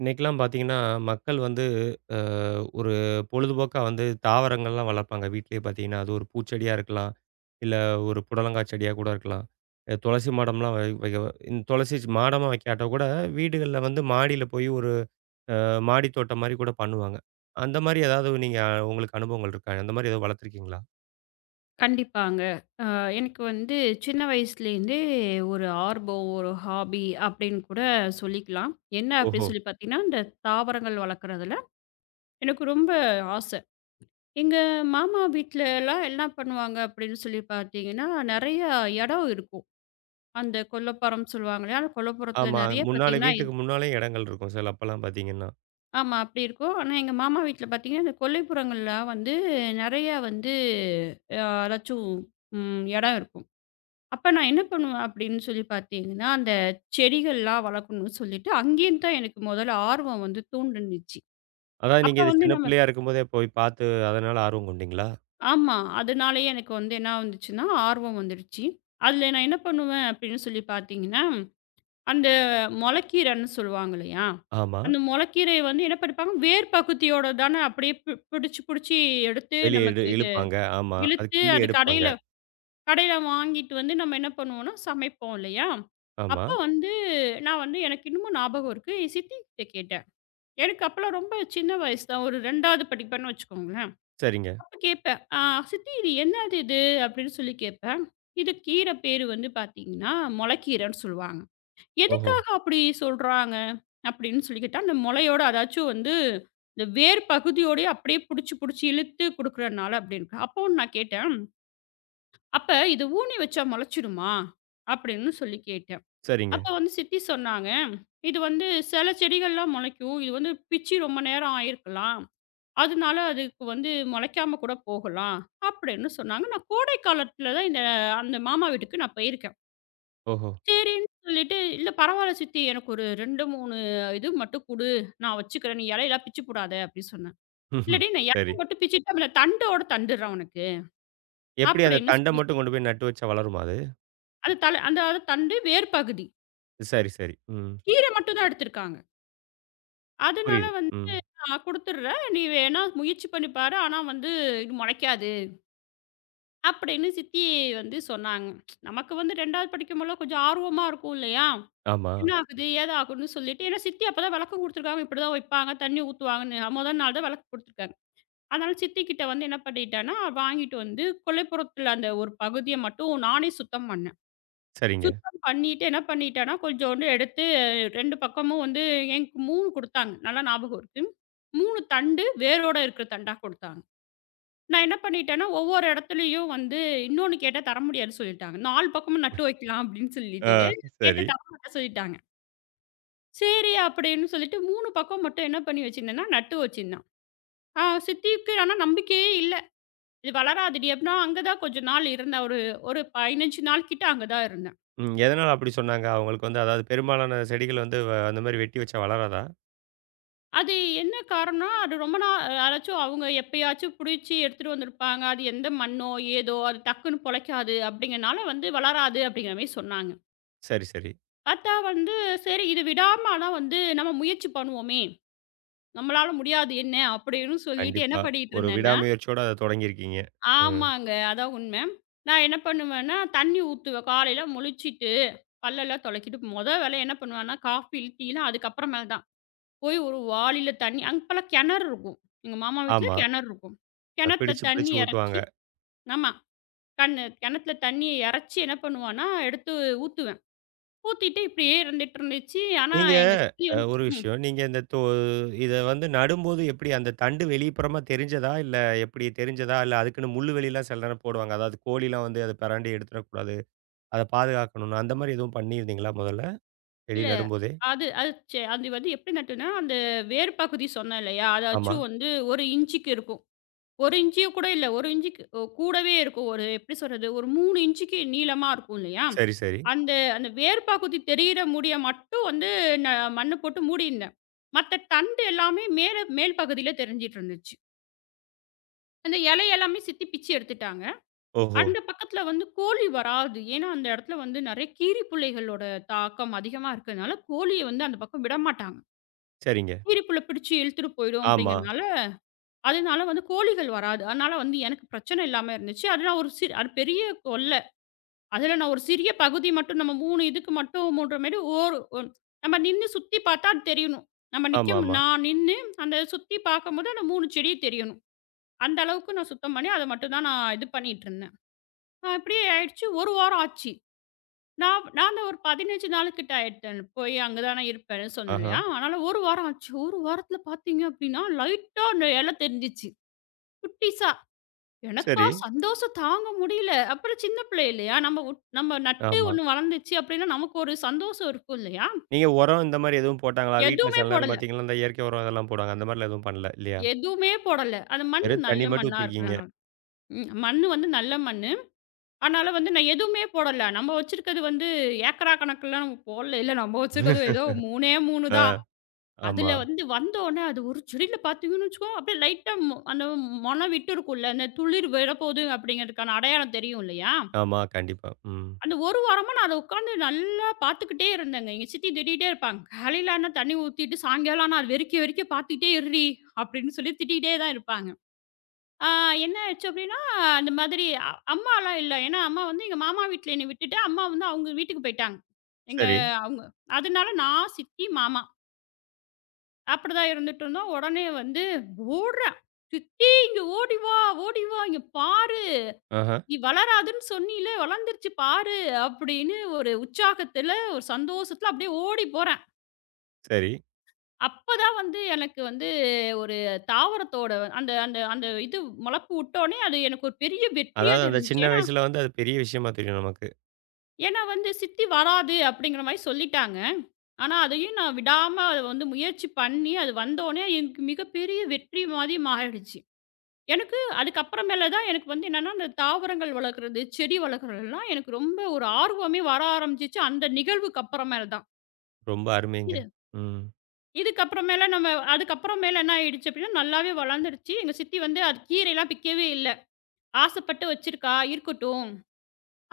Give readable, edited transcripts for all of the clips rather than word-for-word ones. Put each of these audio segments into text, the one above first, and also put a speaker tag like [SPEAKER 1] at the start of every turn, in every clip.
[SPEAKER 1] இன்னைக்கெல்லாம் பார்த்தீங்கன்னா, மக்கள் வந்து அ ஒரு பொழுதுபோக்கா வந்து தாவரங்கள்லாம் வளர்ப்பாங்க. வீட்லயே பார்த்தீங்கன்னா, அது ஒரு பூச்செடியா இருக்கலாம். இல்ல ஒரு புடலங்கா செடியா கூட இருக்கலாம். துளசி மாடம்லாம் வைக்க துளசி மாடமா வைக்காட்டா கூட வீடுகள்ல வந்து மாடியில போய் ஒரு மாடி தோட்டம் மாரி கூட பண்ணுவாங்க. அந்த மாரி ஏதாவது நீங்க உங்களுக்கு அனுபவங்கள் இருக்கா? அந்த மாரி ஏதாவது வளர்த்துருக்கீங்களா?
[SPEAKER 2] கண்டிப்பாங்க. அ எனக்கு வந்து சின்ன வயசுலேருந்தே ஒரு ஆர்வம், ஒரு ஹாபி அப்படின்னு கூட சொல்லிக்கலாம். என்ன
[SPEAKER 1] ஓஹோ!
[SPEAKER 2] அப்படின்னு சொல்லி பார்த்தீங்கன்னா, இந்த தாவரங்கள் வளர்க்குறதுல எனக்கு ரொம்ப ஆசை. எங்க மாமா வீட்லலாம் என்ன பண்ணுவாங்க அப்படின்னு சொல்லி பார்த்தீங்கன்னா, நெறைய இடம் இருக்கும். அந்த கொல்லைப்புறம் சொல்லுவாங்க இல்லையா? அந்த கொல்லைப்புறத்தில
[SPEAKER 1] ஆமா.
[SPEAKER 2] நெறைய
[SPEAKER 1] முன்னால
[SPEAKER 2] பார்த்தீங்கன்னா
[SPEAKER 1] வீட்டுக்கு முன்னாலயும் இடங்கள் இருக்கும். சில அப்பலாம் பார்த்தீங்கன்னா.
[SPEAKER 2] ஆமா, அப்படி இருக்கும். ஆனா எங்க மாமா வீட்ல பார்த்தீங்கன்னா, இந்த கொல்லைப்புறங்கள்லாம் வந்து நெறையா வந்து அ ஏதாச்சும் இடம் இருக்கும். அப்ப நான் என்ன பண்ணுவேன் அப்படின்னு சொல்லி பார்த்தீங்கன்னா, அந்த செடிகள்லாம் வளர்க்கணும்னு சொல்லிட்டு, அங்கேயும் தான் எனக்கு முதல்ல ஆர்வம் வந்து தூண்டுனுச்சு.
[SPEAKER 1] அதாவது
[SPEAKER 2] அப்ப
[SPEAKER 1] நீங்க இது
[SPEAKER 2] வந்து
[SPEAKER 1] சின்ன
[SPEAKER 2] நம்ம
[SPEAKER 1] பிள்ளையா இருக்கும்போதே போய் பார்த்து அதனால ஆர்வம் கொண்டீங்களா?
[SPEAKER 2] ஆமா. அதனாலேயே எனக்கு வந்து என்ன வந்துச்சுன்னா, ஆர்வம் வந்துடுச்சு. அதில நான் என்ன பண்ணுவேன் அப்படின்னு சொல்லி பார்த்தீங்கன்னா, அந்த மொளக்கீரைன்னு சொல்லுவாங்க இல்லையா?
[SPEAKER 1] ஆமா.
[SPEAKER 2] அந்த மொளக்கீரைய வந்து என்ன பண்ணிப்பாங்க, வேர் பகுதியோட தானே அப்படியே பிடிச்சு, பிடிச்சு எடுத்து
[SPEAKER 1] வெளிய
[SPEAKER 2] நமக்கு
[SPEAKER 1] இழுப்பாங்க. ஆமா. அது
[SPEAKER 2] இழுத்து
[SPEAKER 1] கிள்ளி
[SPEAKER 2] அதுக்கு
[SPEAKER 1] எடுப்பாங்க.
[SPEAKER 2] கடையில வாங்கிட்டு வந்து நம்ம என்ன பண்ணுவோம்னா, சமைப்போம் இல்லையா?
[SPEAKER 1] ஆமா.
[SPEAKER 2] அப்போ வந்து நான் வந்து எனக்கு இன்னமும் ஞாபகம் இருக்கு. என் சித்திகிட்ட கேட்டேன். எனக்கு அப்பலாம் ரொம்ப சின்ன வயசு தான். ஒரு 2வது படிப்பேன்னு வச்சுக்கோங்களேன்.
[SPEAKER 1] சரிங்க.
[SPEAKER 2] அப்ப கேட்பேன். "ஆ சித்தி, இது என்னது இது?" அப்படின்னு சொல்லி கேட்பேன். இது கீரை பேரு வந்து பார்த்தீங்கன்னா, மொளக்கீரைன்னு சொல்லுவாங்க.
[SPEAKER 1] ஓஹோ!
[SPEAKER 2] "எதுக்காக அப்படி சொல்றாங்க?" அப்படின்னு சொல்லி கேட்டா, அந்த மொளையோட அதாச்சும் வந்து இந்த வேர் பகுதியோடயே அப்படியே புடிச்சு, புடிச்சு இழுத்து குடுக்குறனால அப்படின்க்கா. அப்போ நான் கேட்டேன். அப்ப "இது ஊனி வச்சா முளைச்சிடுமா?" அப்படின்னு சொல்லி கேட்டேன்.
[SPEAKER 1] சரிங்க.
[SPEAKER 2] அப்ப வந்து சித்தி சொன்னாங்க, "இது வந்து சில செடிகள்லாம் முளைக்கும். இது வந்து பிச்சு ரொம்ப நேரம் ஆயிருக்கலாம். அதனால அதுக்கு வந்து முளைக்காம கூட போகலாம்." அப்படின்னு சொன்னாங்க. நான் கோடை காலத்துல தான் இந்த அந்த மாமா வீட்டுக்கு நான் போயிருக்கேன்.
[SPEAKER 1] ஓஹோ!
[SPEAKER 2] சரின்னு சொல்லிட்டு, "இல்ல பரவால்ல சித்தி. எனக்கு ஒரு 2, 3 இது மட்டும் குடு. நான் வச்சுக்கிறேன். நீ இலையெல்லாம் பிச்சு போடாத." அப்படின்னு சொன்னேன்.
[SPEAKER 1] ம்ஹ்ம்.
[SPEAKER 2] "இல்லடி, நான்
[SPEAKER 1] சரி.
[SPEAKER 2] இலைய மட்டும் பிச்சுட்டு, அந்த தண்டோட தந்துடுறேன் உனக்கு."
[SPEAKER 1] எப்படி அந்த
[SPEAKER 2] அப்படின்னு
[SPEAKER 1] தண்ட
[SPEAKER 2] சொல்லி
[SPEAKER 1] மட்டும் கொண்டு போய் நட்டு வச்சா வளருமா அது?
[SPEAKER 2] அது அந்த தண்டு வேர் பகுதி.
[SPEAKER 1] சரி, சரி. ம்.
[SPEAKER 2] கீரை மட்டும் தான் எடுத்திருக்காங்க. அதனால
[SPEAKER 1] புரியுது. ம்.
[SPEAKER 2] வந்து நான் குடுத்துடுறேன். நீ வேணா முயற்சி பண்ணி பாரு. ஆனா வந்து இது முளைக்காது. அப்படின்னு சித்தி வந்து சொன்னாங்க. நமக்கு வந்து 2வது படிக்கும்போதெல்லாம் கொஞ்சம் ஆர்வமா இருக்கும் இல்லையா?
[SPEAKER 1] ஆமா.
[SPEAKER 2] என்ன ஆகுது? ஏது ஆகுதுன்னு சொல்லிட்டு ஏன்னா சித்தி அப்பதான் விளக்கம் குடுத்துருக்காங்க. இப்படிதான் வைப்பாங்க. தண்ணி ஊத்துவாங்கன்னு. முதல் நாள் தான் விளக்கம் குடுத்துருக்காங்க. அதனால சித்தி கிட்ட வந்து என்ன பண்ணிட்டேன்னா, வாங்கிட்டு வந்து கொல்லைப்புறத்துல அந்த ஒரு பகுதிய மட்டும் நானே சுத்தம் பண்ணேன்.
[SPEAKER 1] சரிங்க.
[SPEAKER 2] பண்ணிட்டு என்ன பண்ணிட்டேன்னா, கொஞ்சோண்டு எடுத்து 2 பக்கமும் வந்து எனக்கு 3 குடுத்தாங்க. நல்லா ஞாபகம் இருக்கு. 3 தண்டு வேரோட இருக்கிற தண்டா குடுத்தாங்க. நான் என்ன பண்ணிட்டேன்னா, ஒவ்வொரு இடத்துலயும் வந்து இன்னொன்னு கேட்டா தர முடியாதுன்னு சொல்லிட்டாங்க. 4 பக்கமும் நட்டு வைக்கலாம் அப்படின்னு
[SPEAKER 1] ஆ
[SPEAKER 2] சொல்லிட்டு, கேட்டா
[SPEAKER 1] சரி.
[SPEAKER 2] தர மாட்டேன்னு சொல்லிட்டாங்க. சரி அப்படின்னு சொல்லிட்டு 3 பக்கம் மட்டும் என்ன பண்ணி வச்சிருந்தேன்னா, நட்டு வச்சிருந்தேன். ஆ, சித்திக்கு ஆனா நம்பிக்கையே இல்ல. இது வளராதுடி அப்படின்னா, அங்க தான் கொஞ்ச நாள் இருந்தேன். ஒரு ஒரு 15 நாள் கிட்ட அங்க தான் இருந்தேன்.
[SPEAKER 1] ம். எதனால அப்படி சொன்னாங்க? அவங்களுக்கு வந்து அதாவது பெரும்பாலான செடிகள் வந்து அந்த மாரி வெட்டி வச்சா வளராதா?
[SPEAKER 2] அது என்ன காரணம்? அது ரொம்ப நாள் யாராச்சும் அவங்க எப்பயாச்சும் புடிச்சு எடுத்துட்டு வந்திருப்பாங்க. அது எந்த மண்ணோ, ஏதோ அது டக்குன்னு பொழைக்காது அப்படிங்கிறனால வந்து வளராது அப்படிங்கிற மாரி சொன்னாங்க.
[SPEAKER 1] சரி, சரி.
[SPEAKER 2] பார்த்தா வந்து சரி, இது விடாம ஆனா வந்து நம்ம முயற்சி பண்ணுவோமே! நம்மளால முடியாது என்ன அப்படின்னு சொல்லிட்டு என்ன
[SPEAKER 1] கண்டிப்பா.
[SPEAKER 2] பண்ணிட்டு
[SPEAKER 1] ஒரு
[SPEAKER 2] இருந்தேன்னா
[SPEAKER 1] விடாமுயற்சியோட அத தொடங்கியிருக்கீங்க. ம்.
[SPEAKER 2] ஆமாங்க. அதான் உண்ம. நான் என்ன பண்ணுவேன்னா, தண்ணி ஊத்துவேன். காலையில முழிச்சிட்டு, பல்லெல்லாம் துலக்கிட்டு மொத வேலையா என்ன பண்ணுவேன்னா, காஃபி, டீலாம் அதுக்கப்புறமேல் தான். போய் ஒரு வாளியில தண்ணி அப்பலாம் கிணறு இருக்கும். எங்க மாமா வீட்ல
[SPEAKER 1] ஆமா.
[SPEAKER 2] கிணறு இருக்கும். கிணத்துல
[SPEAKER 1] பிடிச்சு,
[SPEAKER 2] தண்ணி
[SPEAKER 1] பிடிச்சு ஊத்துவாங்க.
[SPEAKER 2] இறச்சி ஆமா. கண் கிணத்துல தண்ணிய இறச்சி என்ன பண்ணுவான்னா, எடுத்து ஊத்துவேன். ஊத்திட்டு இப்படியே இருந்துட்டு இருந்துச்சு. ஆனா
[SPEAKER 1] நீங்க
[SPEAKER 2] எங்க சித்தி வந்து
[SPEAKER 1] ஒரு
[SPEAKER 2] ம்.
[SPEAKER 1] விஷயம். நீங்க இந்த இத வந்து நடும்போது எப்படி அந்த தண்டு வெளிப்புறமா தெரிஞ்சதா? இல்ல எப்படி தெரிஞ்சதா? இல்ல அதுக்குன்னு முள்ளுவலிலாம் சில நேரம் போடுவாங்க. அதாவது கோழிலாம் வந்து அத பெரண்டி எடுத்துறக்கூடாது. அத பாதுகாக்கணும்னு. அந்த மாரி எதுவும் பண்ணியிருந்தீங்களா முதல்ல? செடி
[SPEAKER 2] இல்ல
[SPEAKER 1] நடும்போதே?
[SPEAKER 2] அது அது சே அது வந்து எப்படி நட்டுன்னா, அந்த வேர் பகுதி சொன்னேன் இல்லையா?
[SPEAKER 1] ஆமா.
[SPEAKER 2] அதாச்சும் வந்து 1 இன்ச்சுக்கு இருக்கும். 1 இன்ச்சியும் கூட இல்ல. 1 இன்ச்சுக்கு கூடவே இருக்கும். ஒரு எப்படி சொல்றது? ஒரு 3 இன்ச்சுக்கு நீளமா இருக்கும் இல்லையா?
[SPEAKER 1] சரி, சரி.
[SPEAKER 2] அந்த அந்த வேர் பாக்குத்தி தெரியிற முடிய மட்டும் வந்து நான் மண்ணு போட்டு மூடியிருந்தேன். மத்த தண்டு எல்லாமே மேல் பகுதியில தெரிஞ்சிட்டு இருந்துச்சு. அந்த இலை எல்லாமே சித்தி பிச்சு எடுத்துட்டாங்க.
[SPEAKER 1] ஓஹோ!
[SPEAKER 2] அந்த பக்கத்துல வந்து கோழி வராது. ஏன்னா, அந்த இடத்துல வந்து நெறைய கீரிப்புள்ளைகளோட தாக்கம் அதிகமா இருக்கிறதுனால, கோழிய வந்து அந்த பக்கம் விடமாட்டாங்க.
[SPEAKER 1] சரிங்க.
[SPEAKER 2] கீரிப்புள்ள பிடிச்சு இழுத்துட்டு போயிடும்
[SPEAKER 1] ஆமா.
[SPEAKER 2] அப்படிங்கிறதுனால அதனால வந்து கோழிகள் வராது. அதனால வந்து எனக்கு பிரச்சனை இல்லாம இருந்துச்சு. அது நான் ஒரு சி அது பெரிய கொல்ல. அதுல நான் ஒரு சிறிய பகுதி மட்டும் நம்ம 3 இதுக்கு மட்டும் மூடுற மாரி ஒரு நம்ம நின்னு சுத்தி பார்த்தா அது தெரியணும். நம்ம நிக்க
[SPEAKER 1] ஆமாமா.
[SPEAKER 2] நான் நின்னு அந்த சுத்தி பார்க்கும்போது அந்த 3 செடி தெரியணும். அந்த அளவுக்கு நான் சுத்தம் பண்ணி அத மட்டும் தான் நான் இது பண்ணிட்டு இருந்தேன். அப்படியே ஆயிடுச்சு. ஒரு வாரம் ஆச்சு. நான் நான் அந்த ஒரு 15 நாளுக்கிட்ட ஆயிட்டேன். போய் அங்க தானே இருப்பேன்னு சொன்னேன்
[SPEAKER 1] ஆஹா.
[SPEAKER 2] இல்லையா? அதனால 1 வாரம் ஆச்சு. 1 வாரத்துல பார்த்தீங்க அப்படின்னா, லைட்டா அந்த இல தெரிஞ்சுச்சு. குட்டிஸா. எனக்கா
[SPEAKER 1] சரி.
[SPEAKER 2] சந்தோஷம் தாங்க முடியல. அப்புறம் சின்ன பிள்ளை இல்லையா? நம்ம நம்ம நட்டு
[SPEAKER 1] ஆமா.
[SPEAKER 2] ஒண்ணு வளர்ந்துச்சு அப்படின்னா, நமக்கு ஒரு சந்தோஷம் இருக்கும் இல்லையா?
[SPEAKER 1] நீங்க உரம் இந்த மாரி எதுவும் போட்டாங்களா? வீட்ல
[SPEAKER 2] எதுவுமே
[SPEAKER 1] சில நேரம்
[SPEAKER 2] போடல,
[SPEAKER 1] பார்த்தீங்கன்னா, இந்த இயற்கை உரம் இதெல்லாம் போடுவாங்க. அந்த மாரிலாம் எதுவும் பண்ணல இல்லையா?
[SPEAKER 2] எதுவுமே போடல. அந்த மண்ணு
[SPEAKER 1] வெறும்
[SPEAKER 2] நல்ல
[SPEAKER 1] தண்ணி மட்டும்
[SPEAKER 2] மண்ணா
[SPEAKER 1] ஊத்திருக்கீங்க.
[SPEAKER 2] இருக்கிறனால. ம். மண்ணு வந்து நல்ல மண்ணு. அதனால வந்து நான் எதுவுமே போடல. நம்ம வச்சிருக்கிறது வந்து ஏக்கரா கணக்கெல்லாம் நம்ம போடல. இல்ல நம்ம வச்சிருக்கிறது ஏதோ 3ஏ 3
[SPEAKER 1] ஆ.
[SPEAKER 2] தான். அதுல
[SPEAKER 1] ஆமா.
[SPEAKER 2] வந்து வந்தோனே அது ஒரு செடியில பார்த்தீங்கன்னு வச்சுக்கோ, அப்படியே லைட்டா அந்த மொன விட்டு இருக்கும்ல. அந்த துளிர் விழப்போகுது அப்படிங்கிறதுக்கான அடையாளம் தெரியும் இல்லையா?
[SPEAKER 1] ஆமா. கண்டிப்பா. ம்.
[SPEAKER 2] அந்த ஒரு வாரமா நான் அத உட்காந்து நல்லா பார்த்துக்கிட்டே இருந்தேங்க. எங்க சித்தி திட்டிட்டே இருப்பாங்க. "காலையில ஆனா தண்ணி ஊத்திட்டு, சாயங்காலம் ஆனா அது வெறிக்க வெறிக்க பார்த்துக்கிட்டே இருடி" அப்படின்னு சொல்லி திட்டிட்டே தான் இருப்பாங்க. ஆ, என்ன ஆச்சு அப்படின்னா, அந்த மாதிரி அம்மாலாம் இல்ல. ஏன்னா அம்மா வந்து எங்க மாமா வீட்ல என்னை விட்டுட்டு, அம்மா வந்து அவங்க வீட்டுக்கு போயிட்டாங்க. எங்க
[SPEAKER 1] சரி.
[SPEAKER 2] அவங்க அதனால நான், சித்தி, மாமா அப்படிதான் இருந்துட்டு இருந்தோம். உடனே வந்து ஓடுறா, "சித்தி இங்க ஓடி வா, ஓடி வா, இங்க பாரு,
[SPEAKER 1] ஆஹா.
[SPEAKER 2] நீ வளராதுன்னு சொன்னீல, வளர்ந்துருச்சு பாரு" அப்படின்னு ஒரு உற்சாகத்துல, ஒரு சந்தோஷத்துல அப்படியே ஓடி போறேன்.
[SPEAKER 1] சரி.
[SPEAKER 2] அப்பதான் வந்து எனக்கு வந்து ஒரு தாவரத்தோட வ- அந்த அந்த அந்த இது முளப்பு விட்டோனே, அது எனக்கு ஒரு பெரிய வெற்றியா
[SPEAKER 1] அதாவது அந்த
[SPEAKER 2] தெரிஞ்சுச்சு.
[SPEAKER 1] சின்ன
[SPEAKER 2] ஏன்னா
[SPEAKER 1] வயசுல வந்து அது பெரிய விஷயமா தெரியும் நமக்கு.
[SPEAKER 2] ஏன்னா வந்து சித்தி வராது அப்படிங்கிற மாரி சொல்லிட்டாங்க. ஆனா அதையும் நான் விடாம அத வந்து முயற்சி பண்ணி, அது வந்தோனே எனக்கு மிகப்பெரிய வெற்றி மாரி மாறிடுச்சு. எனக்கு அதுக்கப்புறமேல தான் எனக்கு வந்து என்னன்னா, அந்த தாவரங்கள் வளர்க்குறது, செடி வளர்க்குறதுலாம் எனக்கு ரொம்ப ஒரு ஆர்வமே வர ஆரம்பிச்சுச்சு, அந்த நிகழ்வுக்கு அப்புறமேல தான்.
[SPEAKER 1] ரொம்ப அருமைங்க.
[SPEAKER 2] இது
[SPEAKER 1] ம்.
[SPEAKER 2] இதுக்கப்புறமேல நம்ம அதுக்கப்புறமேல என்ன ஆயிடுச்சு அப்டின்னா, நல்லாவே வளர்ந்துடுச்சு. எங்க சித்தி வந்து அது கீரைலாம் பிக்கவே இல்ல. ஆசைப்பட்டு வச்சிருக்கா, இருக்கட்டும்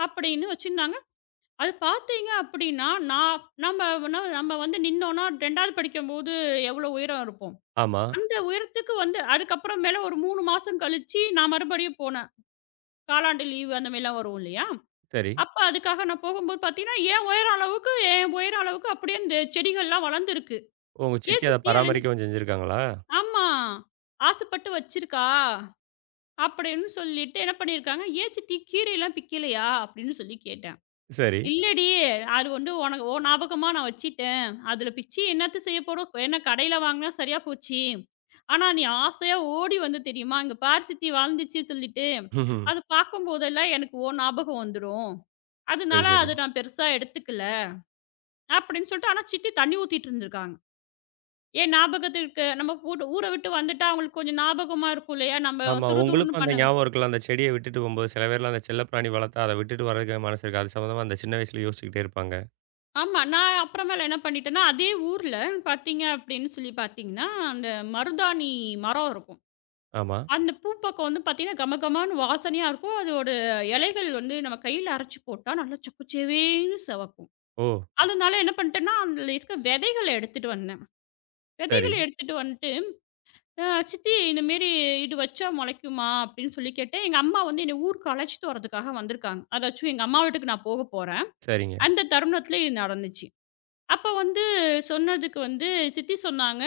[SPEAKER 2] அப்படின்னு வச்சிருந்தாங்க. அது பார்த்தீங்க அப்படின்னா, நான் நம்ம நம்ம வந்து நின்னோம்னா 2வது படிக்கும்போது எவ்வளோ உயரம் இருப்போம்.
[SPEAKER 1] ஆமா.
[SPEAKER 2] அந்த உயரத்துக்கு வந்து அதுக்கப்புறம் மேல ஒரு 3 மாசம் கழிச்சு நான் மறுபடியும் போனேன். காலாண்டு லீவு அந்த மாரிலாம் வரும் இல்லையா?
[SPEAKER 1] சரி.
[SPEAKER 2] அப்ப அதுக்காக நான் போகும்போது பார்த்தீங்கன்னா, என் உயரம் அளவுக்கு என் உயரம் அளவுக்கு அப்படியே இந்த செடிகள்லாம் வளர்ந்துருக்கு.
[SPEAKER 1] உங்க
[SPEAKER 2] "ஏன்
[SPEAKER 1] சித்தி அத
[SPEAKER 2] சித்தி அதுலருந்து"
[SPEAKER 1] பராமரிக்கவும் செஞ்சிருக்காங்களா?
[SPEAKER 2] ஆமா. "ஆசைப்பட்டு வச்சிருக்கா?" அப்படின்னு சொல்லிட்டு என்ன பண்ணியிருக்காங்க, "ஏன் சித்தி கீரைலாம் பிக்கலையா?" அப்படின்னு சொல்லி கேட்டேன்.
[SPEAKER 1] சரி.
[SPEAKER 2] "இல்லடி, அது வந்து உனக்கு உன் ஞாபகமா நான் வச்சுட்டேன். அதுல பிச்சு என்னத்த செய்ய போறோம்? என்ன கடையில வாங்குனா சரியா போச்சு. ஆனா நீ ஆசையா ஓடி வந்த தெரியுமா? இங்க பாரு சித்தி வளர்ந்துச்சு சொல்லிட்டு.
[SPEAKER 1] ம்ஹ்ம்.
[SPEAKER 2] அது பார்க்கும்போதெல்லாம் எனக்கு உன் ஞாபகம் வந்துரும்.
[SPEAKER 1] சரி,
[SPEAKER 2] அதனால
[SPEAKER 1] சரி.
[SPEAKER 2] அத நான் பெருசா எடுத்துக்கல." அப்படின்னு சொல்லிட்டு, ஆனா சித்தி தண்ணி ஊத்திட்டு இருந்திருக்காங்க. ஏன் ஞாபகத்திற்கு நம்ம ஊர விட்டு வந்துட்டா அவங்களுக்கு கொஞ்சம் ஞாபகமா இருக்கும் இல்லையா? நம்ம
[SPEAKER 1] ஆமா. உங்களுக்கும்
[SPEAKER 2] துருதுருன்னு
[SPEAKER 1] அந்த
[SPEAKER 2] பண்ணவே
[SPEAKER 1] ஞாபகம் இருக்குல்ல. அந்த செடிய விட்டுட்டு போம்போது சில பேர்லாம் அந்த செல்லப்பிராணி வளர்த்தா அத விட்டுட்டு வர்றதுக்கே மனசு இருக்காது. அது சம்மந்தமா அந்த சின்ன வயசுல யோசிச்சுக்கிட்டே இருப்பாங்க.
[SPEAKER 2] ஆமா. நான் அப்புறமேல என்ன பண்ணிட்டேன்னா, அதே ஊர்ல பார்த்தீங்க அப்படின்னு சொல்லி பார்த்தீங்கன்னா, அந்த மருதாணி மரம் இருக்கும்.
[SPEAKER 1] ஆமா.
[SPEAKER 2] அந்த பூ பக்கம் வந்து பார்த்தீங்கன்னா, கமகமான்னு வாசனையா இருக்கும். அதோட இலைகள் வந்து நம்ம கையில அரைச்சு போட்டா நல்லா சொக்குச்சேவேன்னு சிவக்கும்.
[SPEAKER 1] ஓ!
[SPEAKER 2] அதனால என்ன பண்ணிட்டேன்னா, அதில இருக்க விதைகள எடுத்துட்டு வந்தேன்.
[SPEAKER 1] சரி.
[SPEAKER 2] விதைகள எடுத்துட்டு வந் ஆ சித்தி, இந்தமாரி இது வச்சா முளைக்குமா? அப்படின்னு சொல்லி கேட்டேன். எங்க அம்மா வந்து என்ன ஊருக்கு அழைச்சிட்டு வரதுக்காக வந்திருக்காங்க. அதாச்சும் எங்க அம்மா வீட்டுக்கு நான் போக போறேன்.
[SPEAKER 1] சரிங்க.
[SPEAKER 2] அந்த தருணத்தில இது நடந்துச்சு. அப்ப வந்து சொன்னதுக்கு வந்து சித்தி சொன்னாங்க,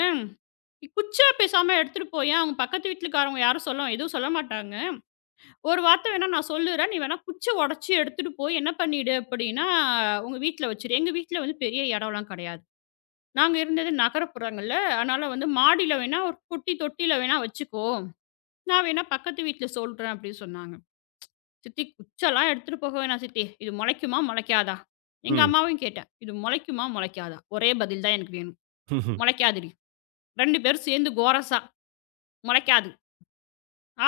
[SPEAKER 2] "குச்சா பேசாம எடுத்துட்டு போயேன். அவங்க பக்கத்து வீட்டுக்காரவங்க யாரும் சொல்ல எதுவும் சொல்ல மாட்டாங்க. ஒரு வார்த்தை வேணா நான் சொல்லுறேன். நீ வேணா குச்ச உடைச்சு எடுத்துட்டு போய் என்ன பண்ணிடு அப்படின்னா, உங்க வீட்ல வச்சுரு." எங்க வீட்ல வந்து பெரிய இடம்லாம் கிடையாது. நாங்க இருந்தது நகரப்புறங்கள்ல. அதனால வந்து மாடியில வேணா ஒரு குட்டி தொட்டியில வேணா வச்சுக்கோ. நான் வேணா பக்கத்து வீட்ல சொல்றேன் அப்படின்னு சொன்னாங்க. சித்தி, குச்செல்லாம் எடுத்துட்டு போக வேணாம் சித்தி. இது முளைக்குமா? முளைக்காதா? எங்க
[SPEAKER 1] ம்.
[SPEAKER 2] அம்மாவையும் கேட்டேன். இது முளைக்குமா? முளைக்காதா? ஒரே பதில் தான் எனக்கு வேணும். முளைக்காதுடி. 2 பேரும் சேர்ந்து கோரசா முளைக்காது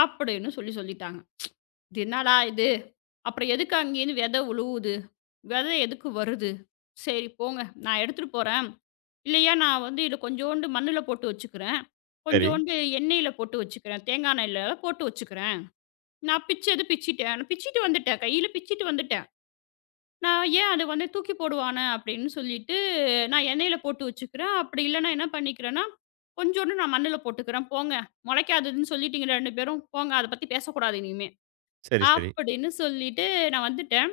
[SPEAKER 2] அப்படின்னு சொல்லி சொல்லிட்டாங்க. இது என்னடா இது? அப்புறம் எதுக்கு அங்கேருந்து விதை உழுவுது? விதை எதுக்கு வருது? சரி போங்க. நான் எடுத்துட்டு போறேன். இல்லையா நான் வந்து இத கொஞ்சோண்டு மண்ணுல போட்டு வச்சுக்கிறேன்.
[SPEAKER 1] சரி.
[SPEAKER 2] கொஞ்சோண்டு எண்ணெயில போட்டு வச்சுக்கிறேன். தேங்காய் எண்ணெயில போட்டு வச்சுக்கிறேன். நான் பிச்சது பிச்சிட்டேன். நான் பிச்சிட்டு வந்துட்டேன். கையில பிச்சிட்டு வந்துட்டேன். நான் ஏன் அத வந்து தூக்கி போடுவானே அப்படின்னு சொல்லிட்டு, நான் எண்ணெயில போட்டு வச்சுக்கிறேன். அப்படி இல்லன்னா என்ன பண்ணிக்கிறேன்னா, கொஞ்சோண்டு நான் மண்ணுல போட்டுக்கிறேன். போங்க, முளைக்காதுன்னு சொல்லிட்டீங்க 2 பேரும். போங்க அத பத்தி பேசக்கூடாது இனிமே.
[SPEAKER 1] சரி, சரி.
[SPEAKER 2] அப்படின்னு சொல்லிட்டு நான் வந்துட்டேன்.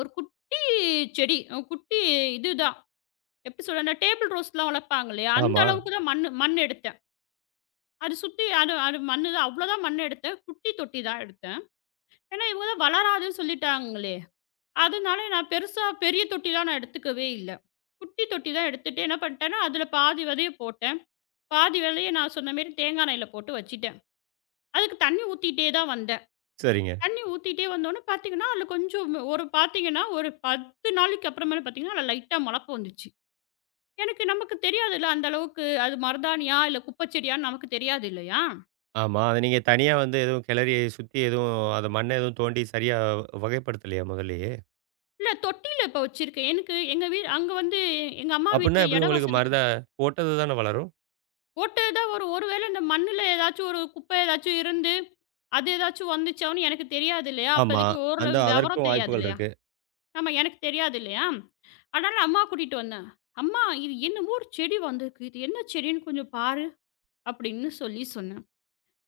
[SPEAKER 2] ஒரு குட்டி செடி, ஒரு குட்டி இதுதான் எப்படி சொல்றது, அந்த டேபிள் ரோஸ்லாம் வளர்ப்பாங்க இல்லையா? அந்த
[SPEAKER 1] ஆமா.
[SPEAKER 2] அளவுக்கு தான் மண் எடுத்தேன். அது சுத்தி அது அது மண்ணு தான் அவ்வளோதான் மண் எடுத்தேன். குட்டி தொட்டி தான் எடுத்தேன். ஏன்னா இவங்க தான் வளராதுன்னு சொல்லிட்டாங்களே! அதனால நான் பெருசா பெரிய தொட்டிலாம் நான் எடுத்துக்கவே இல்ல. குட்டி தொட்டி தான் எடுத்துட்டு என்ன பண்ணிட்டேன்னா, அதில பாதி விதைய போட்டேன். பாதி விதைய நான் சொன்ன மாரி தேங்காய் எண்ணெயில போட்டு வச்சுட்டேன். அதுக்கு தண்ணி ஊத்திட்டே தான் வந்தேன்.
[SPEAKER 1] சரிங்க.
[SPEAKER 2] தண்ணி ஊத்திட்டே வந்தோனே பார்த்தீங்கன்னா, அதில கொஞ்சம் ஒரு பார்த்தீங்கன்னா, ஒரு 10 நாளைக்கு அப்புறமேல பார்த்தீங்கன்னா, அதில லைட்டா மொளப்பு வந்துச்சு. எனக்கு நமக்கு தெரியாதுல்ல அந்த அளவுக்கு அது மருதாணியா, இல்ல குப்பைச்செடியான்னு நமக்கு தெரியாது இல்லையா?
[SPEAKER 1] ஆமா. அத நீங்க தனியா வந்து எதுவும் கிளறி சுத்தி எதுவும் அத மண்ண எதுவும் தோண்டி சரியா வகைப்படுத்தலையா முதல்லயே?
[SPEAKER 2] இல்ல தொட்டியில இப்ப வச்சிருக்கேன். எனக்கு எங்க வீ அங்க வந்து எங்க அம்மா
[SPEAKER 1] அப்புட்ன்னா
[SPEAKER 2] வீட்ல
[SPEAKER 1] எப்படி
[SPEAKER 2] இட
[SPEAKER 1] உங்களுக்கு
[SPEAKER 2] வசதி
[SPEAKER 1] போட்டது தானே வளரும்?
[SPEAKER 2] போட்டது தான் வரும். ஒருவேள இந்த மண்ணுல ஏதாச்சும் ஒரு குப்பை ஏதாச்சும் இருந்து, அது ஏதாச்சும் வந்துச்சான்னு எனக்கு தெரியாது இல்லையா?
[SPEAKER 1] ஆமா.
[SPEAKER 2] அப்போதைக்கு
[SPEAKER 1] அந்த
[SPEAKER 2] ஓரளவு விவரம்
[SPEAKER 1] அதற்கும்
[SPEAKER 2] தெரியாது
[SPEAKER 1] வாய்ப்புகள்
[SPEAKER 2] இல்லையா?
[SPEAKER 1] இருக்கு.
[SPEAKER 2] ஆமா எனக்கு தெரியாது இல்லையா? அதனால அம்மா கூட்டிட்டு வந்தேன். "அம்மா, இது என்னமோ ஒரு செடி வந்திருக்கு. இது என்ன செடின்னு கொஞ்சம் பாரு" அப்படின்னு சொல்லி சொன்னேன்.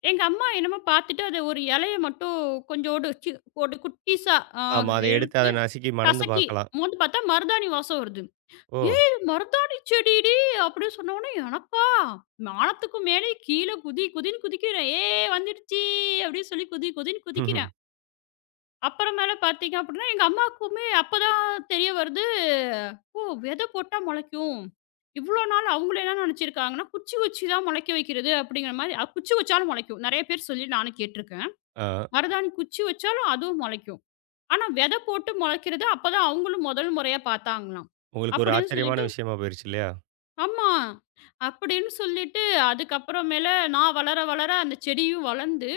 [SPEAKER 2] எங்க அம்மா என்னமோ பார்த்துட்டு அத ஒரு இலைய மட்டும் கொஞ்சோண்டு ஒரு குட்டிஸா ஆ
[SPEAKER 1] ஆமா. அத எடுத்து அத
[SPEAKER 2] எடுத்து
[SPEAKER 1] நசுக்கி மணந்து
[SPEAKER 2] கசக்கி
[SPEAKER 1] பார்க்கலாம்.
[SPEAKER 2] மோந்து பார்த்தா மருதாணி வாசம் வருது.
[SPEAKER 1] ஓ!
[SPEAKER 2] ஏய் மருதாணி செடிடி! அப்படின்னு சொன்னவுனே, எனக்கா? வானத்துக்கு மேலே கீழ குதி குதின்னு குதிக்கிறேன். ஏ வந்துடுச்சு அப்படின்னு சொல்லி குதி குதின்னு குதிக்கிறேன். அப்புறமேல பார்த்தீங்க அப்படின்னா, எங்க அம்மாவுக்குமே அப்பதான் தெரிய வருது, ஓ! விதை போட்டா முளைக்கும். இவ்வளோ நாள் அவுங்களே என்ன நினைச்சிருக்காங்கன்னா, குச்சி வச்சு தான் முளைக்க வைக்கிறது அப்படிங்கிற மாரி குச்சி வச்சாலும் முளைக்கும். நெறைய பேர் சொல்லி நானும் கேட்டுருக்கேன்.
[SPEAKER 1] ஆ.
[SPEAKER 2] மருதாணி குச்சி வச்சாலும் அதுவும் முளைக்கும். ஆனா விதை போட்டு முளைக்கிறது அப்பதான் அவுங்களும் முதல் முறையா பார்த்தாங்களாம்.
[SPEAKER 1] உங்களுக்கு ஒரு
[SPEAKER 2] அப்படின்னு சொல்லிட்டு
[SPEAKER 1] ஆச்சரியமான விஷயமா போயிருச்சு இல்லையா?
[SPEAKER 2] ஆமா. அப்படின்னு சொல்லிட்டு, அதுக்கப்புறமேல நான் வளர, வளர அந்த செடியும் வளர்ந்து,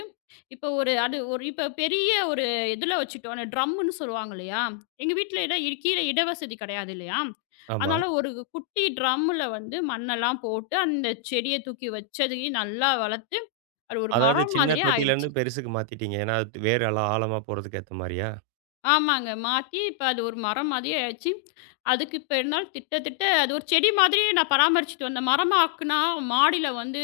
[SPEAKER 2] இப்போ ஒரு அது ஒரு இப்போ பெரிய ஒரு இதில வச்சுட்டோம். அந்த ட்ரம்முன்னு சொல்லுவாங்க இல்லையா? எங்க வீட்ல இடம் இ கீழ இடவசதி கிடையாது இல்லையா?
[SPEAKER 1] ஆமா.
[SPEAKER 2] அதனால ஒரு குட்டி ட்ரம்முல வந்து மண்ணெல்லாம் போட்டு, அந்த செடிய தூக்கி வச்சதையும் நல்லா வளர்த்து, அது ஒரு
[SPEAKER 1] அதாவது
[SPEAKER 2] மரம்
[SPEAKER 1] சின்ன
[SPEAKER 2] மாதிரியே
[SPEAKER 1] தொட்டியிலேருந்து
[SPEAKER 2] ஆயிடுச்சு.
[SPEAKER 1] பெருசுக்கு மாத்திட்டீங்க. ஏன்னா, அது வேர் எல்லாம் ஆழமா போறதுக்கு ஏத்த மாரியா?
[SPEAKER 2] ஆமாங்க. மாத்தி இப்ப அது ஒரு மரம் மாதிரியே ஆயிடுச்சு. அதுக்கு இப்ப இருந்தாலும் திட்ட, திட்ட அது ஒரு செடி மாதிரியே நான் பராமரிச்சுட்டு வந்தேன். மரமாக்குனா மாடியில வந்து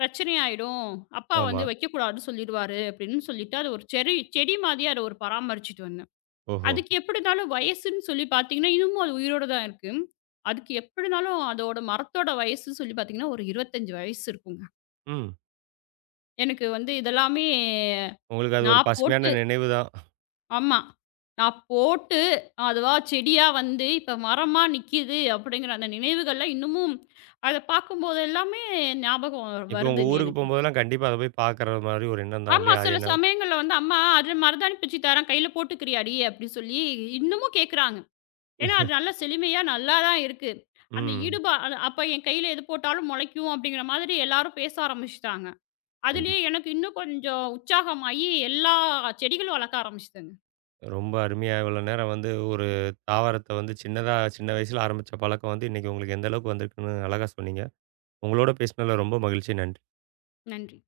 [SPEAKER 2] பிரச்சனையாயிடும். அப்பா வந்து
[SPEAKER 1] ஆமா.
[SPEAKER 2] வைக்கக்கூடாதுன்னு சொல்லிருவாரு அப்படின்னு சொல்லிட்டு, அது ஒரு செடி மாதிரியா அத ஒரு பராமரிச்சுட்டு வந்தேன்.
[SPEAKER 1] ஓஹோ!
[SPEAKER 2] அதுக்கு எப்படினாலும் வயசுன்னு சொல்லி பார்த்தீங்கன்னா, இன்னமும் அது உயிரோட தான் இருக்கு. அதுக்கு எப்படினாலும் அதோட மரத்தோட வயசுன்னு சொல்லி பார்த்தீங்கன்னா, ஒரு 25 வயசு இருக்குங்க.
[SPEAKER 1] ம்.
[SPEAKER 2] எனக்கு வந்து இதெல்லாமே
[SPEAKER 1] உங்களுக்கு அது ஒரு
[SPEAKER 2] நான்
[SPEAKER 1] பசுமையான
[SPEAKER 2] போட்டு
[SPEAKER 1] நினைவு தான்.
[SPEAKER 2] ஆமா. நான் போட்டு அதுவா செடியா வந்து இப்ப மரமா நிக்கிது அப்படிங்கிற அந்த நினைவுகள்லாம் இன்னமும் அத பார்க்கும்போது எல்லாமே ஞாபகம்
[SPEAKER 1] இப்போ உங்க
[SPEAKER 2] வருதுங்க
[SPEAKER 1] ஊருக்கு
[SPEAKER 2] எனக்கு.
[SPEAKER 1] போம்போதெல்லாம் கண்டிப்பா அத போய் பார்க்குற மாரி ஒரு எண்ணம் தான்
[SPEAKER 2] ஆமா.
[SPEAKER 1] இல்லையா? அது
[SPEAKER 2] சில
[SPEAKER 1] என்ன
[SPEAKER 2] சமயங்கள்ல வந்து, "அம்மா அதுல மருதாணி பிச்சு தரேன். கையில போட்டுக்கிறியாடி?" அப்படி சொல்லி இன்னமும் கேட்குறாங்க. ஏன்னா, அது நல்லா செழுமையா நல்லா தான் இருக்கு. அந்த
[SPEAKER 1] ம்.
[SPEAKER 2] ஈடுபா அது அப்ப என் கையில எது போட்டாலும் முளைக்கும் அப்படிங்கிற மாதிரி எல்லாரும் பேச ஆரம்பிச்சுட்டாங்க. அதுலயே
[SPEAKER 1] கண்டிப்பா.
[SPEAKER 2] எனக்கு இன்னும் கொஞ்சம் உற்சாகமாயி எல்லா செடிகளும் வளர்க்க ஆரம்பிச்சுட்டேங்க.
[SPEAKER 1] ரொம்ப அருமையா இவ்வளோ நேரம் வந்து ஒரு தாவரத்த வந்து சின்னதா சின்ன வயசுல ஆரம்பிச்ச பழக்கம் வந்து இன்னைக்கு உங்களுக்கு எந்த அளவுக்கு வந்திருக்குன்னு அழகா சொன்னீங்க. உங்களோட பேசினதுல ரொம்ப மகிழ்ச்சி. நன்றி.
[SPEAKER 2] நன்றி.